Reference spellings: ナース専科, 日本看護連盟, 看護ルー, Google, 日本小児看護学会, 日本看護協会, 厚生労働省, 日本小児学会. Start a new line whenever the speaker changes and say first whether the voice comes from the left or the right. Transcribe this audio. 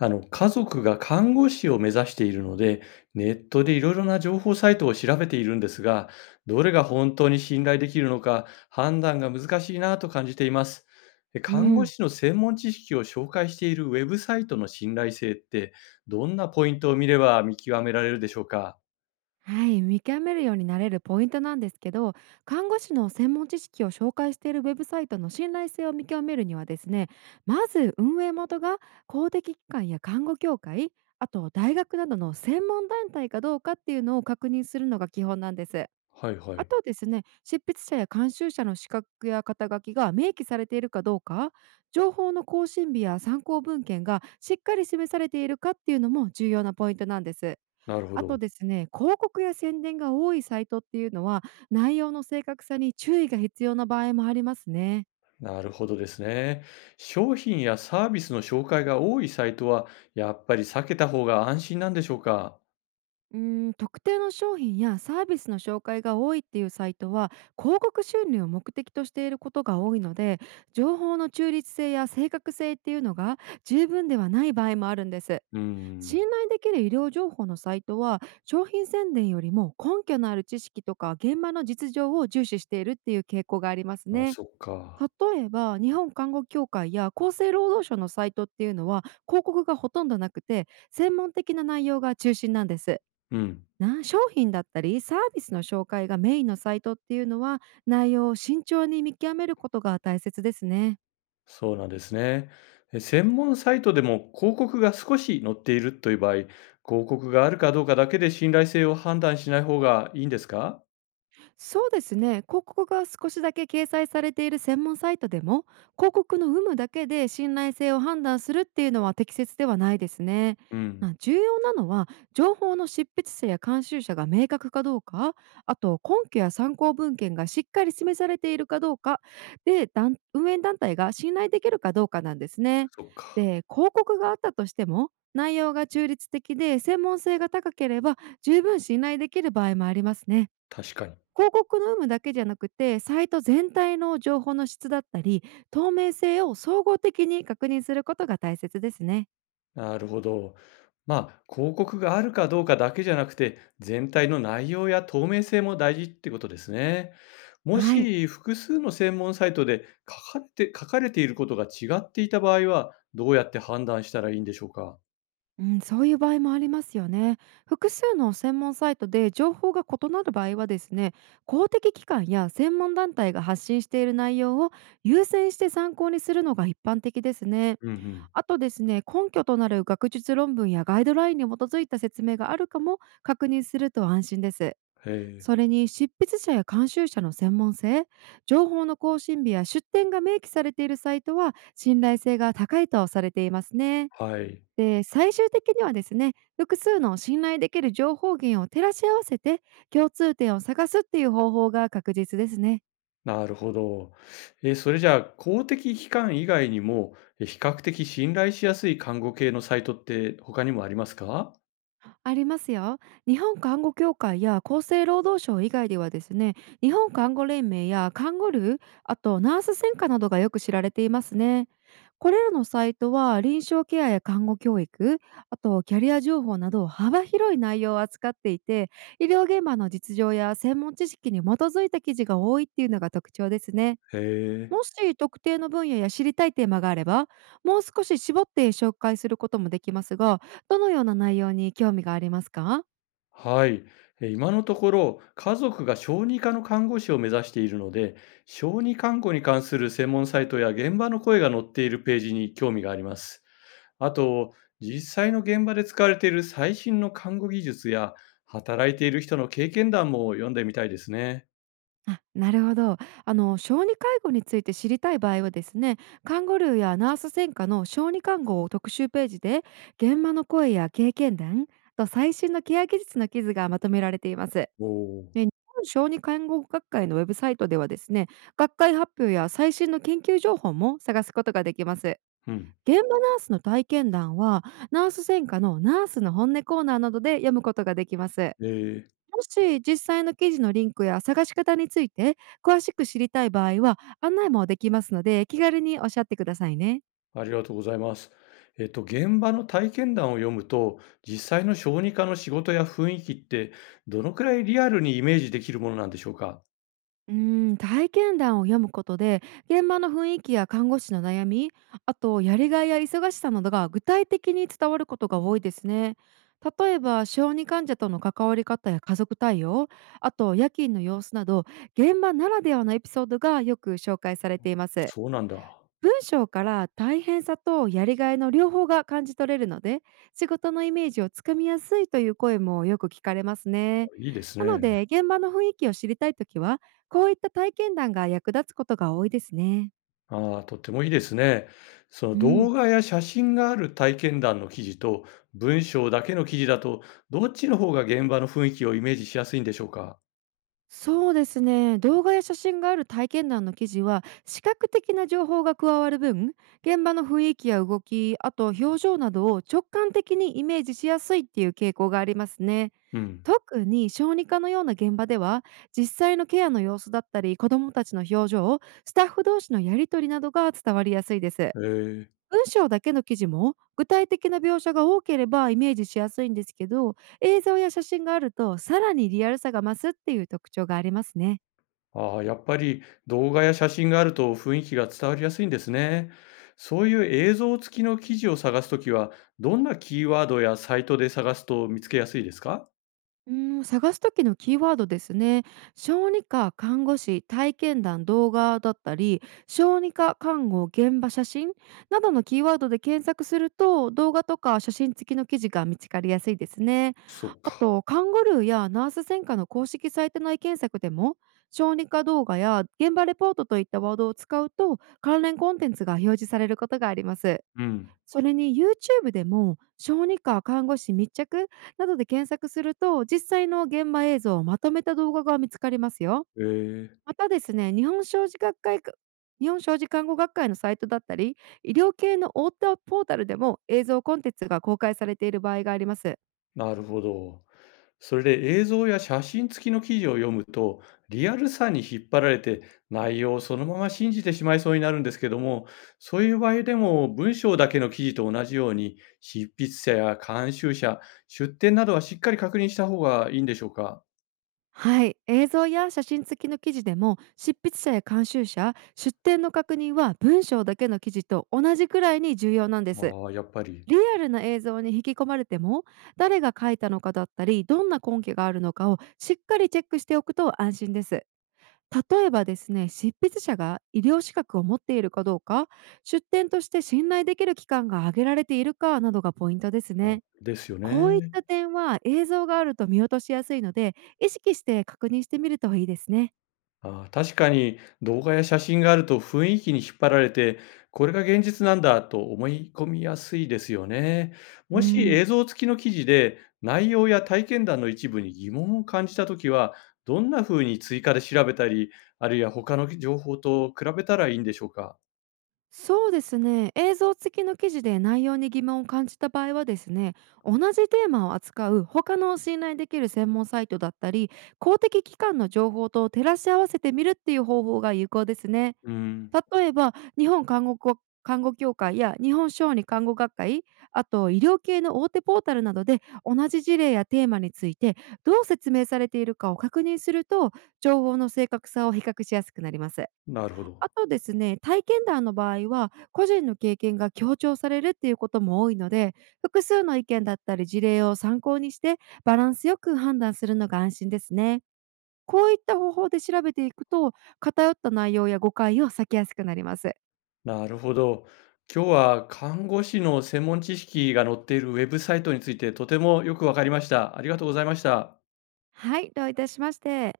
left: 家族が看護師を目指しているので、ネットでいろいろな情報サイトを調べているんですが、どれが本当に信頼できるのか判断が難しいなと感じています。
right: う
left: 看護
right: ん、
left: 師の専門知識を紹介しているウェブサイトの信頼性って、どんなポイントを見れば見極められるでしょうか？
right: はい、見極めるようになれるポイントなんですけど、看護師の専門知識を紹介しているウェブサイトの信頼性を見極めるにはですね、まず運営元が公的機関や看護協会、あと大学などの専門団体かどうかっていうのを確認するのが基本なんです。
left: はいは
right: あ
left: い。
right: とですね、執筆者や監修者の資格や肩書きが明記されているかどうか、情報の更新日や参考文献がしっかり示されているかっていうのも重要なポイントなんです。
left: なるほ
right: あ
left: ど。
right: とですね、広告や宣伝が多いサイトっていうのは、内容の正確さに注意が必要な場合もありますね。
left: なるほどですね。商品やサービスの紹介が多いサイトは、やっぱり避けた方が安心なんでしょうか？
right: 特定の商品やサービスの紹介が多いっていうサイトは、広告収入を目的としていることが多いので、情報の中立性や正確性っていうのが十分ではない場合もあるんです。
left: うん。
right: 信頼できる医療情報のサイトは、商品宣伝よりも根拠のある知識とか現場の実情を重視しているっていう傾向があります
left: あ、
right: ね。
left: そっか。
right: 例えば、日本看護協会や厚生労働省のサイトっていうのは広告がほとんどなくて、専門的な内容が中心なんです。
left: うん、
right: な商品だったりサービスの紹介がメインのサイトっていうのは、内容を慎重に見極めることが大切ですね。
left: そうなんですね。え、専門サイトでも広告が少し載っているという場合、広告があるかどうかだけで信頼性を判断しない方がいいんですか？
right: そうですね。広告が少しだけ掲載されている専門サイトでも、広告の有無だけで信頼性を判断するっていうのは適切ではないですね。
left: う
right: ま
left: ん、
right: あ重要なのは、情報の執筆者や監修者が明確かどうか、あと根拠や参考文献がしっかり示されているかどうか、で、団運営団体が信頼できるかどうかなんですね。
left: そっか、
right: で、広告があったとしても、内容が中立的で専門性が高ければ十分信頼できる場合もありますね。
left: 確かに。
right: 広告の有無だけじゃなくて、サイト全体の情報の質だったり、透明性を総合的に確認することが大切ですね。
left: なるほど。まあ、広告があるかどうかだけじゃなくて、全体の内容や透明性も大事ってことですね。も
right: はい、
left: し複数の専門サイトで書かれていることが違っていた場合は、どうやって判断したらいいんでしょうか？
right: うん、そういう場合もありますよね。複数の専門サイトで情報が異なる場合はですね、公的機関や専門団体が発信している内容を優先して参考にするのが一般的ですね。
left: うんうん。
right: あとですね、根拠となる学術論文やガイドラインに基づいた説明があるかも確認すると安心です。
left: え
right: そ
left: え、
right: れに執筆者や監修者の専門性、情報の更新日や出典が明記されているサイトは信頼性が高いとされていますね。
left: はい、
right: で、最終的にはですね、複数の信頼できる情報源を照らし合わせて共通点を探すっていう方法が確実ですね。
left: なるほど。えー、それじゃあ、公的機関以外にも、え、比較的信頼しやすい看護系のサイトって他にもありますか？
right: ありますよ。日本看護協会や厚生労働省以外ではですね、日本看護連盟や看護ルー、あとナース専科などがよく知られていますね。これらのサイトは臨床ケアや看護教育、あとキャリア情報など幅広い内容を扱っていて、医療現場の実情や専門知識に基づいた記事が多いっていうのが特徴ですね。
left: へえ。
right: もし特定の分野や知りたいテーマがあれば、もう少し絞って紹介することもできますが、どのような内容に興味がありますか？
left: はい。え、今のところ、家族が小児科の看護師を目指しているので、小児看護に関する専門サイトや現場の声が載っているページに興味があります。あと、実際の現場で使われている最新の看護技術や、働いている人の経験談も読んでみたいですね。
right: あなるほど。あの、小児介護について知りたい場合はですね、カンゴルーやナース専科の小児看護を特集ページで、現場の声や経験談と最新のケア技術の記事がまとめられています。
left: おお。
right: で、日本小児看護学会のウェブサイトではですね、学会発表や最新の研究情報も探すことができます。
left: うん。
right: 現場ナースの体験談は、ナース専科のナースの本音コーナーなどで読むことができます。
left: ええ、
right: もし実際の記事のリンクや探し方について詳しく知りたい場合は案内もできますので、気軽におっしゃってくださいね。
left: ありがとうございます。現場の体験談を読むと、実際の小児科の仕事や雰囲気って、どのくらいリアルにイメージできるものなんでしょうか？
right: 体験談を読むことで現場の雰囲気や看護師の悩み、あとやりがいや忙しさなどが具体的に伝わることが多いですね。例えば小児患者との関わり方や家族対応、あと夜勤の様子など現場ならではのエピソードがよく紹介されています。
left: そうなんだ。
right: 文章から大変さとやりがいの両方が感じ取れるので、仕事のイメージをつかみやすいという声もよく聞かれますね。
left: いいです
right: なの
left: ね。
right: で現場の雰囲気を知りたいときは、こういった体験談が役立つことが多いですね。
left: ああ、とってもいいですね。その
right: う
left: 動
right: ん、
left: 画や写真がある体験談の記事と、文章だけの記事だと、どっちの方が現場の雰囲気をイメージしやすいんでしょうか？
right: そうですね。動画や写真がある体験談の記事は視覚的な情報が加わる分、現場の雰囲気や動き、あと表情などを直感的にイメージしやすいっていう傾向がありますね。
left: うん。
right: 特に小児科のような現場では、実際のケアの様子だったり子どもたちの表情、スタッフ同士のやり取りなどが伝わりやすいです。
left: へえ。
right: 文章だけの記事も具体的な描写が多ければイメージしやすいんですけど、映像や写真があるとさらにリアルさが増すっていう特徴がありますね。
left: ああ、やっぱり動画や写真があると雰囲気が伝わりやすいんですね。そういう映像付きの記事を探すときは、どんなキーワードやサイトで探すと見つけやすいですか？
right: うー探す時のキーワードですね。小児科、看護師、体験談、動画だったり、小児科、看護、現場写真などのキーワードで検索すると、動画とか写真付きの記事が見つかりやすいですね。
left: そっ
right: あ
left: か。
right: と、看護ルーやナース専科の公式サイト内検索でも、小児科動画や現場レポートといったワードを使うと、関連コンテンツが表示されることがあります。
left: うん。
right: それに YouTube でも小児科看護師密着などで検索すると、実際の現場映像をまとめた動画が見つかりますよ。
left: ええ、
right: またですね、日本小児学会か日本小児看護学会のサイトだったり、医療系のオーターポータルでも映像コンテンツが公開されている場合があります。
left: なるほど。それで映像や写真付きの記事を読むと、リアルさに引っ張られて内容をそのまま信じてしまいそうになるんですけども、そういう場合でも文章だけの記事と同じように、執筆者や監修者、出典などはしっかり確認した方がいいんでしょうか？
right: はい、映像や写真付きの記事でも執筆者や監修者、出典の確認は文章だけの記事と同じくらいに重要なんです。
left: ああ、やっぱり。
right: リアルな映像に引き込まれても、誰が描いたのかだったりどんな根拠があるのかをしっかりチェックしておくと安心です。例えばですね、執筆者が医療資格を持っているかどうか、出典として信頼できる機関が挙げられているかなどがポイントです
left: あ、
right: ね。
left: ですよ
right: こういっ
left: ね。
right: た点は映像があると見落としやすいので、意識して確認してみるといいですね。
left: ああ、確かに動画や写真があると雰囲気に引っ張られて、これが現実なんだと思い込みやすいですよね。も
right: う
left: し映
right: ん、
left: 像付きの記事で内容や体験談の一部に疑問を感じたときは、どんなふうに追加で調べたり、あるいは他の情報と比べたらいいんでしょうか。
right: そうですね。映像付きの記事で内容に疑問を感じた場合はですね、同じテーマを扱う他の信頼できる専門サイトだったり公的機関の情報と照らし合わせてみるっていう方法が有効ですね。
left: うん、
right: 例えば日本看護こ看護協会や日本小児看護学会、あと医療系の大手ポータルなどで同じ事例やテーマについてどう説明されているかを確認すると、情報の正確さを比較しやすくなります。
left: なるほど。
right: あとですね、体験談の場合は、個人の経験が強調されるっていうことも多いので、複数の意見だったり事例を参考にして、バランスよく判断するのが安心ですね。こういった方法で調べていくと、偏った内容や誤解を避けやすくなります。
left: なるほど。今日は看護師の専門知識が載っているウェブサイトについてとてもよくわかりました。ありがとうございました。
right: はい、どういたしまして。